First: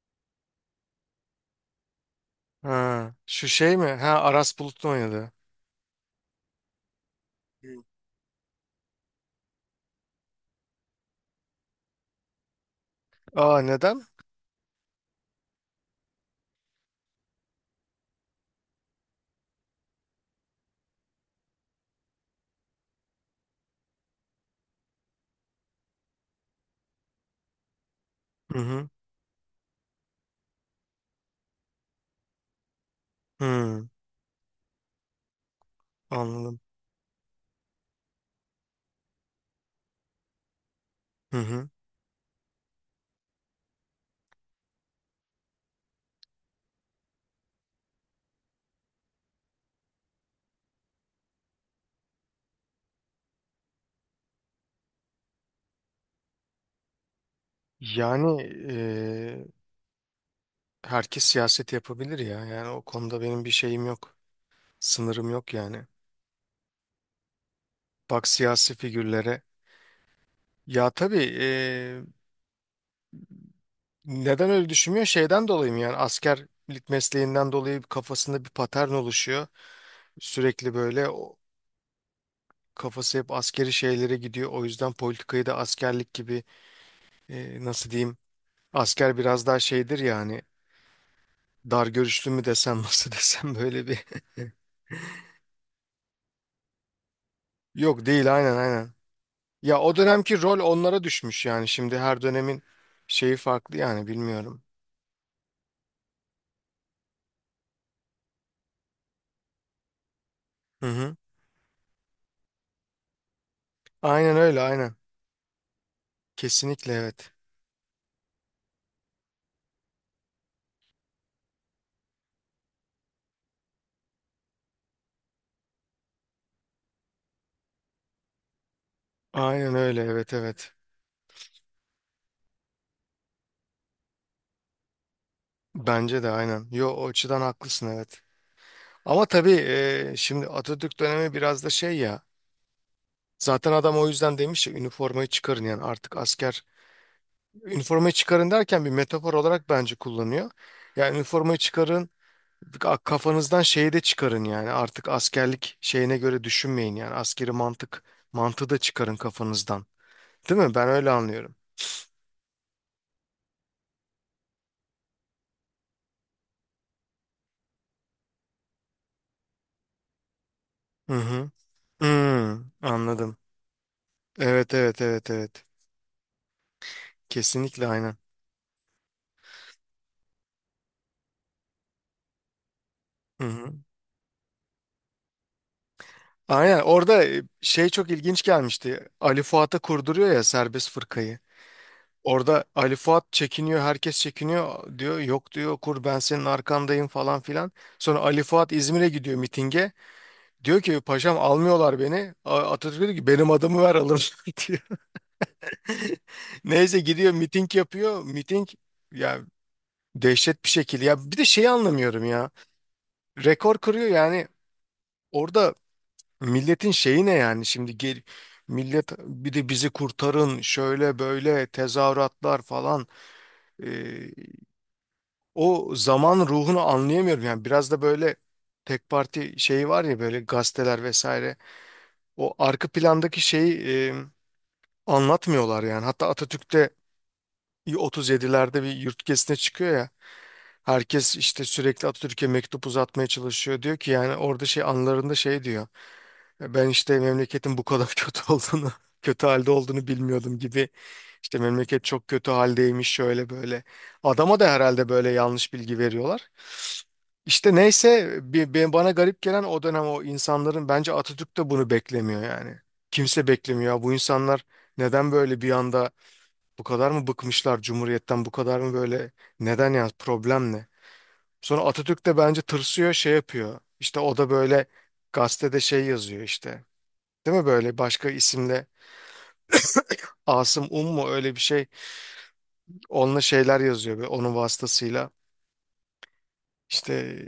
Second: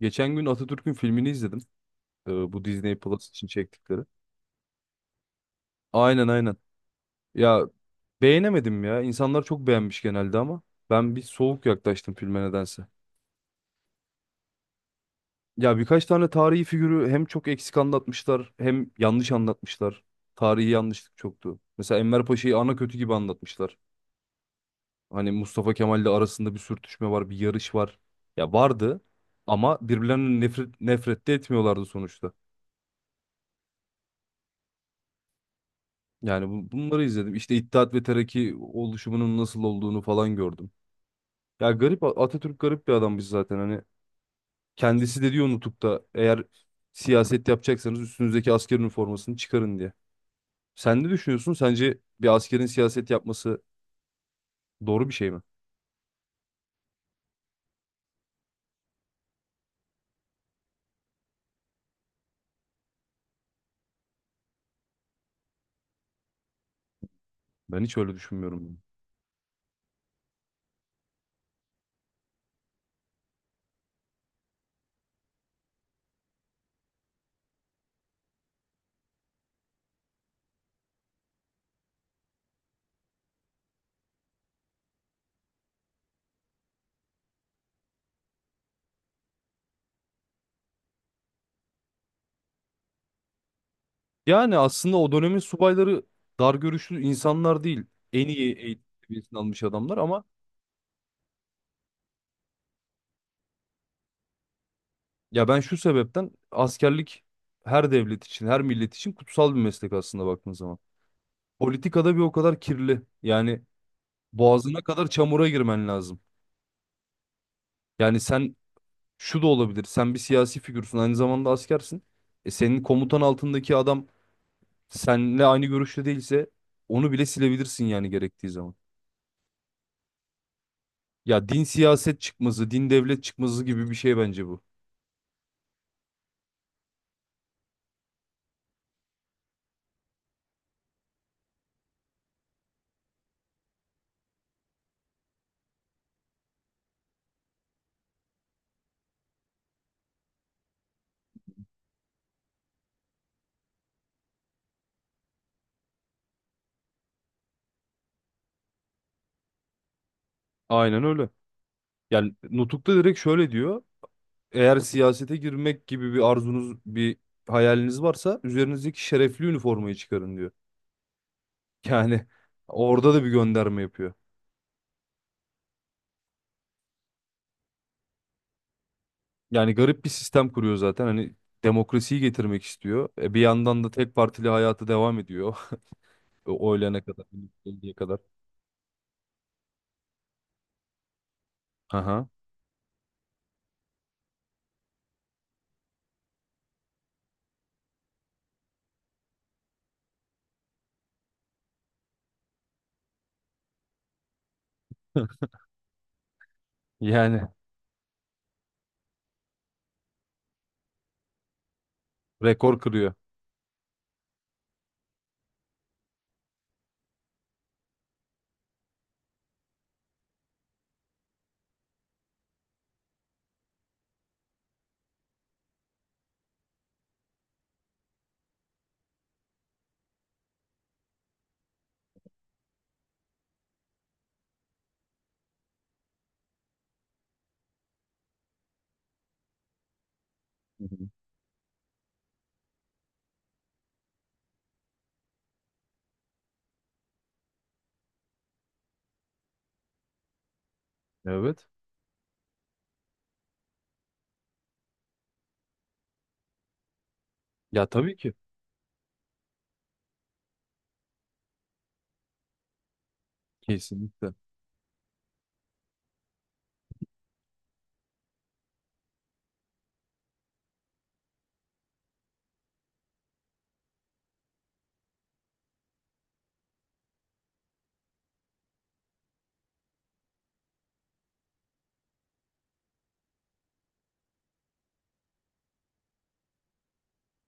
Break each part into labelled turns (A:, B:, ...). A: Geçen gün Atatürk'ün filmini izledim. Bu Disney
B: Ha,
A: Plus için
B: şu şey mi?
A: çektikleri.
B: Ha Aras Bulut'un oynadı.
A: Aynen aynen. Ya
B: Hı.
A: beğenemedim ya. İnsanlar çok beğenmiş genelde ama ben bir soğuk yaklaştım filme nedense.
B: Aa neden?
A: Ya birkaç tane tarihi figürü hem çok eksik anlatmışlar hem yanlış anlatmışlar. Tarihi yanlışlık çoktu. Mesela Enver Paşa'yı ana kötü gibi anlatmışlar. Hani Mustafa Kemal'le arasında bir sürtüşme var, bir yarış var. Ya
B: Hı hı.
A: vardı ama birbirlerinden nefret de etmiyorlardı sonuçta.
B: Hı,
A: Yani
B: anladım.
A: bunları izledim. İşte İttihat ve Terakki oluşumunun nasıl olduğunu falan gördüm.
B: Hı hı.
A: Ya garip Atatürk garip bir adammış zaten hani kendisi de diyor nutukta eğer siyaset yapacaksanız üstünüzdeki asker üniformasını çıkarın diye. Sen ne düşünüyorsun? Sence bir askerin siyaset yapması doğru bir şey mi?
B: Yani herkes siyaset yapabilir ya. Yani o konuda benim bir şeyim yok. Sınırım yok yani.
A: Ben hiç öyle
B: Bak siyasi
A: düşünmüyorum.
B: figürlere. Ya tabii neden öyle düşünmüyor? Şeyden dolayı mı yani askerlik mesleğinden dolayı kafasında bir patern oluşuyor. Sürekli böyle o kafası hep askeri şeylere gidiyor. O yüzden politikayı da askerlik gibi nasıl diyeyim. Asker biraz daha şeydir ya hani dar görüşlü mü desem nasıl desem böyle bir.
A: Yani aslında o dönemin subayları dar görüşlü insanlar değil.
B: Yok
A: En
B: değil
A: iyi
B: aynen
A: eğitim
B: aynen.
A: seviyesini almış
B: Ya o
A: adamlar ama
B: dönemki rol onlara düşmüş yani şimdi her dönemin şeyi farklı yani bilmiyorum.
A: ya ben şu sebepten askerlik her devlet için, her millet için kutsal bir meslek aslında baktığın zaman.
B: Hı hı.
A: Politikada bir o kadar kirli. Yani
B: Aynen öyle
A: boğazına
B: aynen.
A: kadar çamura girmen lazım.
B: Kesinlikle evet.
A: Yani sen şu da olabilir. Sen bir siyasi figürsün. Aynı zamanda askersin. E senin komutan altındaki adam seninle aynı görüşte değilse onu bile silebilirsin yani gerektiği zaman.
B: Aynen öyle evet evet.
A: Ya din siyaset çıkmazı, din devlet çıkmazı gibi bir şey bence bu.
B: Bence de aynen. Yo o açıdan haklısın evet. Ama tabii şimdi Atatürk dönemi biraz da şey ya. Zaten adam o yüzden demiş ya üniformayı çıkarın yani artık asker üniformayı çıkarın derken bir metafor olarak bence kullanıyor. Yani üniformayı çıkarın, kafanızdan şeyi de çıkarın yani artık askerlik şeyine göre düşünmeyin yani askeri mantığı da çıkarın kafanızdan. Değil mi? Ben
A: Aynen
B: öyle
A: öyle.
B: anlıyorum.
A: Yani Nutuk'ta direkt şöyle diyor. Eğer siyasete girmek gibi bir arzunuz, bir hayaliniz varsa üzerinizdeki şerefli üniformayı çıkarın diyor.
B: Hı hı.
A: Yani
B: Hmm,
A: orada da bir
B: anladım.
A: gönderme yapıyor.
B: Evet evet evet evet. Kesinlikle aynen.
A: Yani garip bir sistem kuruyor zaten. Hani demokrasiyi getirmek istiyor. Bir
B: Hı hı.
A: yandan da tek partili hayatı devam ediyor. O
B: Aynen
A: oylayana
B: orada
A: kadar,
B: şey
A: 50'ye
B: çok
A: kadar.
B: ilginç gelmişti. Ali Fuat'a kurduruyor ya serbest fırkayı.
A: Aha.
B: Orada Ali Fuat çekiniyor, herkes çekiniyor diyor. Yok diyor kur ben senin arkandayım falan filan. Sonra Ali Fuat İzmir'e gidiyor mitinge. Diyor ki paşam almıyorlar beni. Atatürk diyor ki benim adımı ver alın diyor. Neyse gidiyor
A: Yani
B: miting yapıyor. Miting ya dehşet bir şekilde. Ya bir de şeyi anlamıyorum ya.
A: rekor kırıyor.
B: Rekor kırıyor yani. Orada milletin şeyi ne yani şimdi gel millet bir de bizi kurtarın şöyle böyle tezahüratlar falan. O zaman ruhunu anlayamıyorum. Yani biraz da böyle tek parti şeyi var ya böyle gazeteler vesaire. O arka plandaki şeyi anlatmıyorlar yani. Hatta Atatürk'te 37'lerde bir yurt gezisine çıkıyor ya.
A: Hı hı.
B: Herkes işte sürekli Atatürk'e mektup uzatmaya çalışıyor. Diyor ki yani orada şey anılarında şey diyor. Ben işte memleketin bu kadar kötü olduğunu, kötü halde olduğunu bilmiyordum gibi. İşte
A: Evet.
B: memleket çok kötü haldeymiş şöyle böyle. Adama da herhalde böyle yanlış bilgi veriyorlar. İşte
A: Ya tabii ki.
B: neyse bana garip gelen o dönem o insanların bence Atatürk de bunu beklemiyor yani. Kimse beklemiyor. Ya bu
A: Kesinlikle.
B: insanlar neden böyle bir anda bu kadar mı bıkmışlar Cumhuriyet'ten? Bu kadar mı böyle neden ya problem ne? Sonra Atatürk de bence tırsıyor şey yapıyor. İşte o da böyle gazetede şey yazıyor işte. Değil mi böyle başka isimle Asım Um mu öyle bir şey. Onunla şeyler yazıyor ve onun vasıtasıyla işte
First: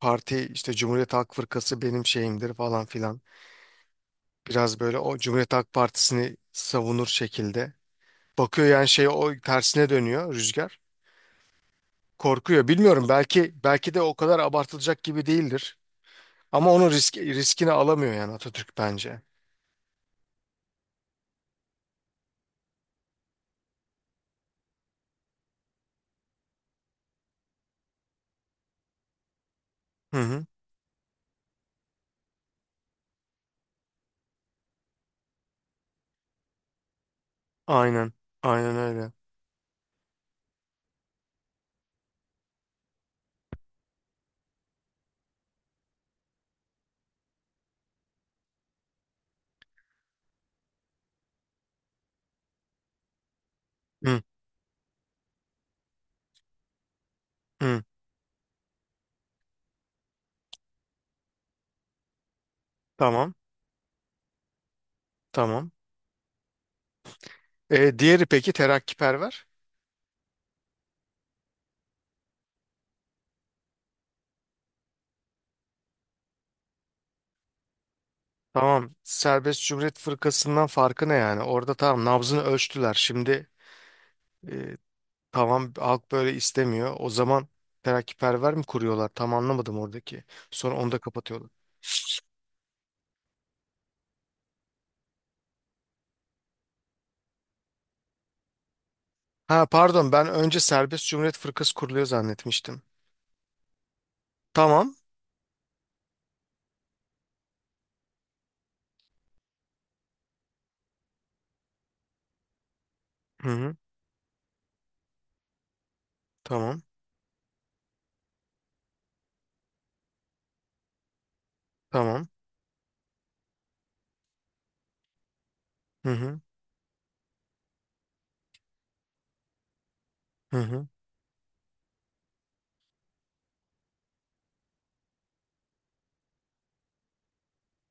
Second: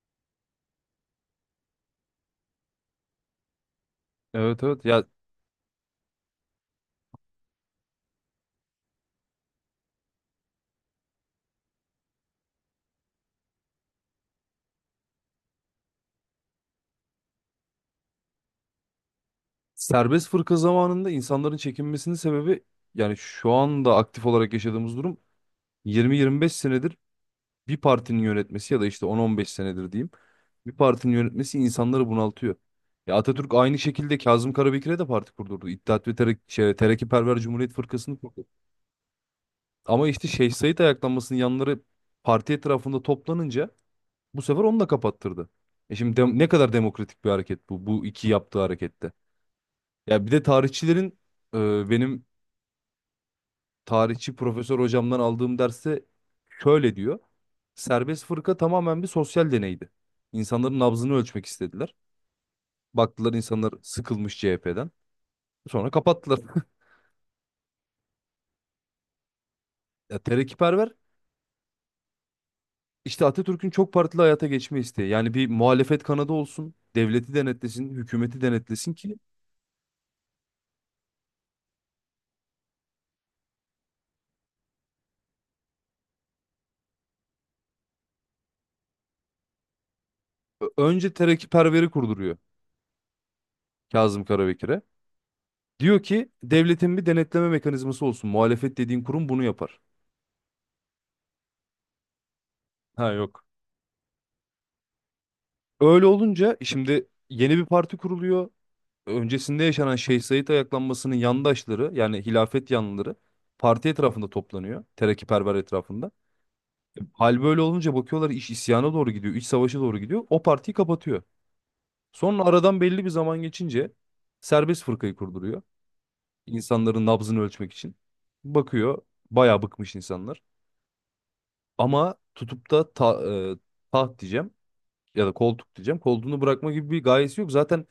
B: parti işte Cumhuriyet Halk Fırkası benim şeyimdir falan filan.
A: Evet
B: Biraz
A: evet.
B: böyle
A: Ya
B: o Cumhuriyet Halk Partisi'ni savunur şekilde. Bakıyor yani şey o tersine dönüyor rüzgar. Korkuyor. Bilmiyorum belki de o kadar abartılacak gibi değildir. Ama onun riskini alamıyor yani Atatürk bence.
A: serbest fırka zamanında insanların çekinmesinin sebebi yani şu anda aktif olarak yaşadığımız durum 20-25 senedir bir partinin yönetmesi ya da işte 10-15 senedir diyeyim.
B: Hı hı.
A: Bir partinin yönetmesi insanları bunaltıyor. Ya Atatürk aynı şekilde Kazım Karabekir'e de parti kurdurdu. İttihat ve Terakkiperver Cumhuriyet
B: Aynen.
A: Fırkası'nı kurdu.
B: Aynen öyle.
A: Ama işte Şeyh Said ayaklanmasının yanları parti etrafında toplanınca bu sefer onu da kapattırdı. E şimdi ne kadar demokratik bir hareket bu, bu iki yaptığı harekette. Ya bir de tarihçilerin benim
B: Hı
A: tarihçi profesör hocamdan aldığım derste şöyle diyor.
B: hı.
A: Serbest fırka tamamen bir sosyal deneydi. İnsanların nabzını ölçmek istediler.
B: Tamam.
A: Baktılar insanlar sıkılmış CHP'den.
B: Tamam.
A: Sonra kapattılar.
B: E, diğeri peki terakkiperver?
A: Ya terakkiperver işte Atatürk'ün çok partili hayata geçme isteği. Yani bir muhalefet kanadı olsun, devleti denetlesin, hükümeti denetlesin
B: Tamam.
A: ki
B: Serbest Cumhuriyet Fırkası'ndan farkı ne yani? Orada tamam nabzını ölçtüler. Şimdi e, tamam halk böyle istemiyor. O zaman terakkiperver mi kuruyorlar? Tam anlamadım oradaki. Sonra onu da
A: önce
B: kapatıyorlar.
A: terakkiperveri kurduruyor Kazım Karabekir'e. Diyor ki devletin bir denetleme mekanizması olsun. Muhalefet dediğin kurum bunu
B: Ha
A: yapar.
B: pardon ben önce Serbest Cumhuriyet Fırkası kuruluyor zannetmiştim.
A: Ha yok.
B: Tamam.
A: Öyle olunca şimdi yeni bir parti kuruluyor. Öncesinde yaşanan Şeyh Said ayaklanmasının yandaşları yani hilafet yanlıları
B: Hı hı.
A: parti etrafında toplanıyor. Terakkiperver etrafında.
B: Tamam.
A: Hal böyle olunca bakıyorlar iş isyana doğru gidiyor. İç savaşa doğru gidiyor. O partiyi kapatıyor.
B: Tamam.
A: Sonra aradan belli bir zaman geçince serbest fırkayı kurduruyor.
B: Hı hı.
A: İnsanların nabzını ölçmek için. Bakıyor bayağı bıkmış insanlar.
B: Hı hı.
A: Ama tutup da e, taht diyeceğim ya da koltuk diyeceğim. Koltuğunu bırakma gibi bir gayesi yok. Zaten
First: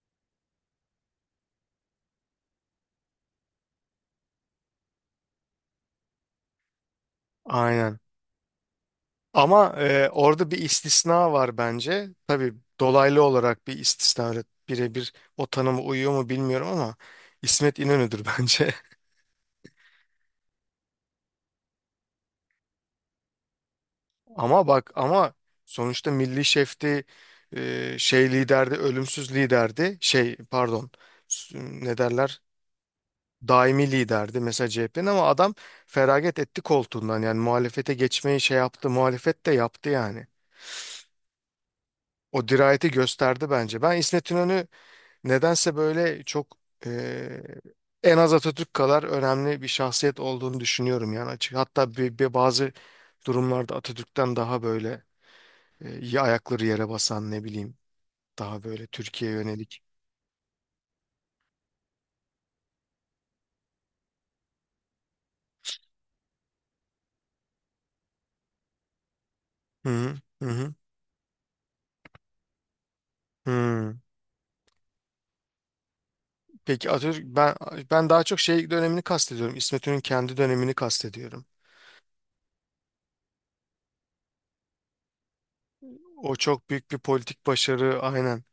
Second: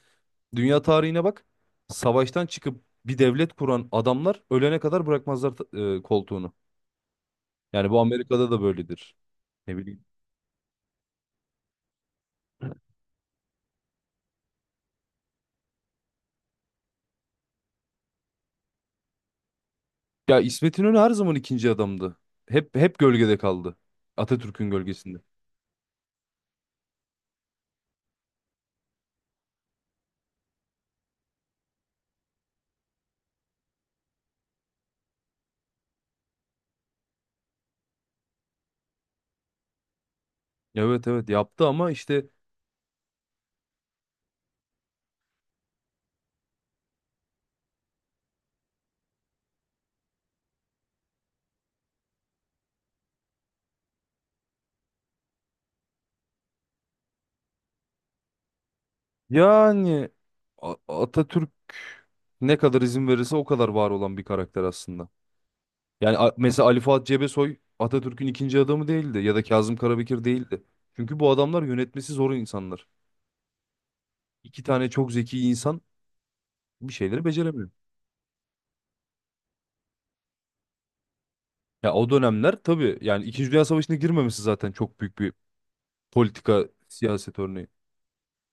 A: dünya tarihine bak. Savaştan çıkıp bir devlet kuran adamlar ölene kadar bırakmazlar koltuğunu. Yani
B: Aynen.
A: bu Amerika'da da böyledir.
B: Ama
A: Ne bileyim.
B: orada bir istisna var bence. Tabii dolaylı olarak bir istisna. Öyle birebir o tanıma uyuyor mu bilmiyorum ama İsmet İnönü'dür bence.
A: Ya İsmet İnönü her zaman ikinci adamdı. Hep gölgede kaldı.
B: Ama
A: Atatürk'ün
B: bak
A: gölgesinde.
B: ama sonuçta milli şefti şey liderdi, ölümsüz liderdi. Şey pardon s- ne derler? Daimi liderdi mesela CHP'nin ama adam feragat etti koltuğundan yani muhalefete geçmeyi şey yaptı muhalefet de yaptı yani.
A: Evet evet yaptı ama işte
B: O dirayeti gösterdi bence. Ben İsmet İnönü nedense böyle çok e, en az Atatürk kadar önemli bir şahsiyet olduğunu düşünüyorum yani açık. Hatta bir bazı durumlarda Atatürk'ten daha böyle iyi ayakları yere basan ne bileyim daha böyle Türkiye'ye yönelik.
A: yani A- Atatürk ne kadar izin verirse o kadar var olan bir karakter aslında. Yani mesela Ali Fuat Cebesoy Atatürk'ün ikinci adamı değildi ya da Kazım
B: Hı hı
A: Karabekir
B: hı
A: değildi.
B: hı.
A: Çünkü bu adamlar yönetmesi zor insanlar.
B: Hı.
A: İki tane çok zeki insan
B: Peki
A: bir
B: Atatürk
A: şeyleri
B: ben
A: beceremiyor.
B: ben daha çok şey dönemini kastediyorum. İsmet İnönü'nün kendi dönemini kastediyorum.
A: Ya o dönemler tabii yani İkinci Dünya Savaşı'na girmemesi zaten çok büyük bir
B: O
A: politika
B: çok büyük bir
A: siyaset
B: politik
A: örneği.
B: başarı aynen.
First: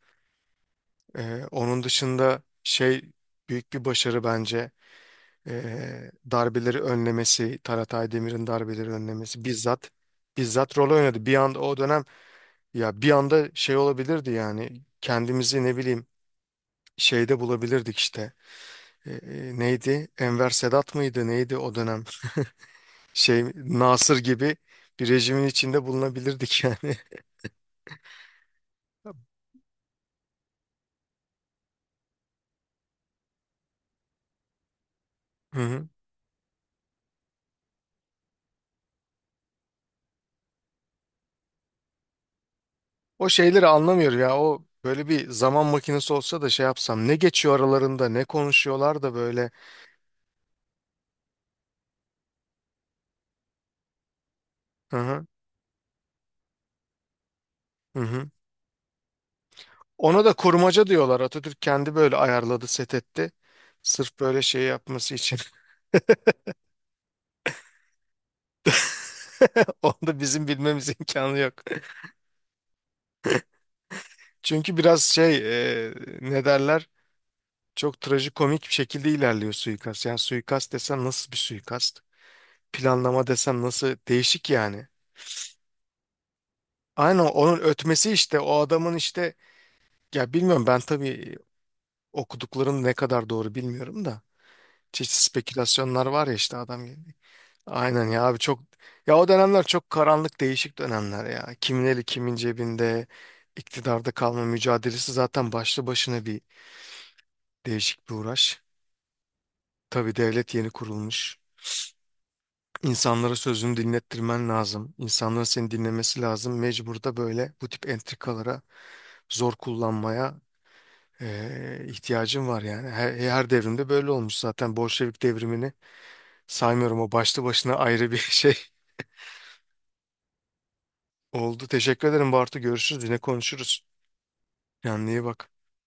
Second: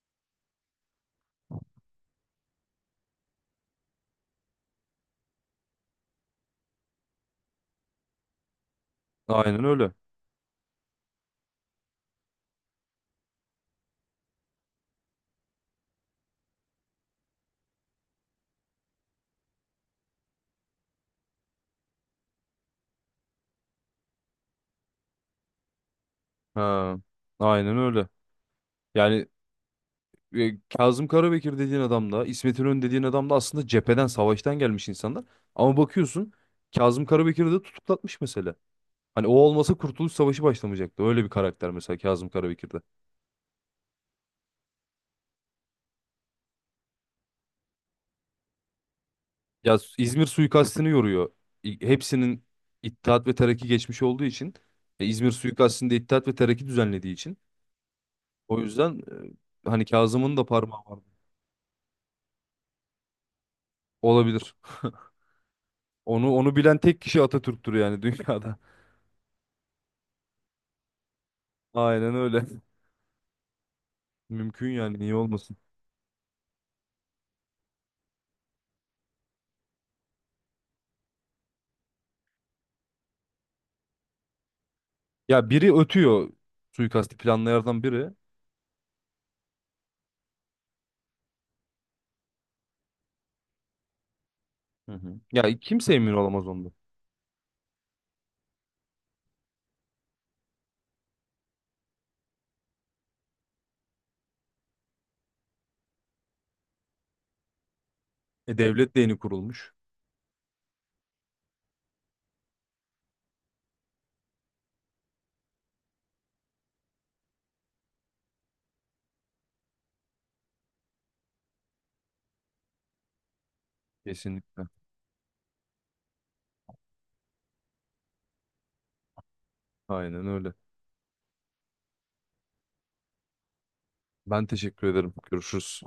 B: Onun dışında şey büyük bir başarı bence darbeleri önlemesi, Taratay Demir'in darbeleri önlemesi
A: Aynen
B: bizzat
A: öyle.
B: bizzat rol oynadı. Bir anda o dönem ya bir anda şey olabilirdi yani kendimizi ne bileyim şeyde bulabilirdik işte. Neydi? Enver Sedat mıydı? Neydi o dönem? Şey Nasır gibi bir rejimin içinde bulunabilirdik yani.
A: Ha, aynen öyle. Yani Kazım Karabekir dediğin adam da İsmet İnönü dediğin adam da aslında cepheden savaştan gelmiş insanlar.
B: Hı
A: Ama
B: hı.
A: bakıyorsun Kazım Karabekir'i de tutuklatmış mesela. Hani o olmasa Kurtuluş Savaşı başlamayacaktı. Öyle bir karakter mesela Kazım Karabekir de.
B: O şeyleri anlamıyor ya. O böyle bir zaman makinesi olsa da şey yapsam. Ne geçiyor aralarında, ne konuşuyorlar da böyle.
A: Ya İzmir suikastını yoruyor. Hepsinin İttihat ve Terakki geçmiş olduğu için
B: Hı hı,
A: İzmir suikastinde İttihat ve Terakki düzenlediği için
B: hı hı.
A: o yüzden hani
B: Ona da
A: Kazım'ın da parmağı
B: kurmaca
A: var.
B: diyorlar. Atatürk kendi böyle ayarladı, set etti. Sırf böyle
A: Olabilir.
B: şey yapması için.
A: Onu bilen tek kişi Atatürk'tür yani dünyada.
B: Onu da bizim bilmemiz imkanı yok.
A: Aynen öyle. Mümkün
B: Çünkü
A: yani
B: biraz
A: niye
B: şey,
A: olmasın.
B: e, ne derler? Çok trajikomik bir şekilde ilerliyor suikast. Yani suikast desen nasıl bir suikast? Planlama desen nasıl? Değişik yani.
A: Ya biri ötüyor suikasti
B: Aynen onun
A: planlayanlardan biri.
B: ötmesi işte o adamın işte ya bilmiyorum ben tabii okuduklarım ne kadar doğru bilmiyorum da
A: Hı
B: çeşitli
A: hı. Ya kimse
B: spekülasyonlar
A: emin
B: var ya
A: olamaz
B: işte
A: ondan.
B: adam gibi. Aynen ya abi çok ya o dönemler çok karanlık değişik dönemler ya. Kimin eli kimin cebinde iktidarda kalma mücadelesi zaten başlı başına bir değişik bir
A: E
B: uğraş.
A: devlet de yeni kurulmuş.
B: Tabii devlet yeni kurulmuş. İnsanlara sözünü dinlettirmen lazım. İnsanların seni dinlemesi lazım. Mecbur da böyle bu tip entrikalara zor kullanmaya ihtiyacın var yani. Her devrimde böyle olmuş
A: Kesinlikle.
B: zaten. Bolşevik devrimini saymıyorum o başlı başına ayrı bir şey
A: Aynen öyle.
B: oldu. Teşekkür ederim Bartu. Görüşürüz. Yine konuşuruz.
A: Ben teşekkür
B: Kendine
A: ederim.
B: iyi bak.
A: Görüşürüz.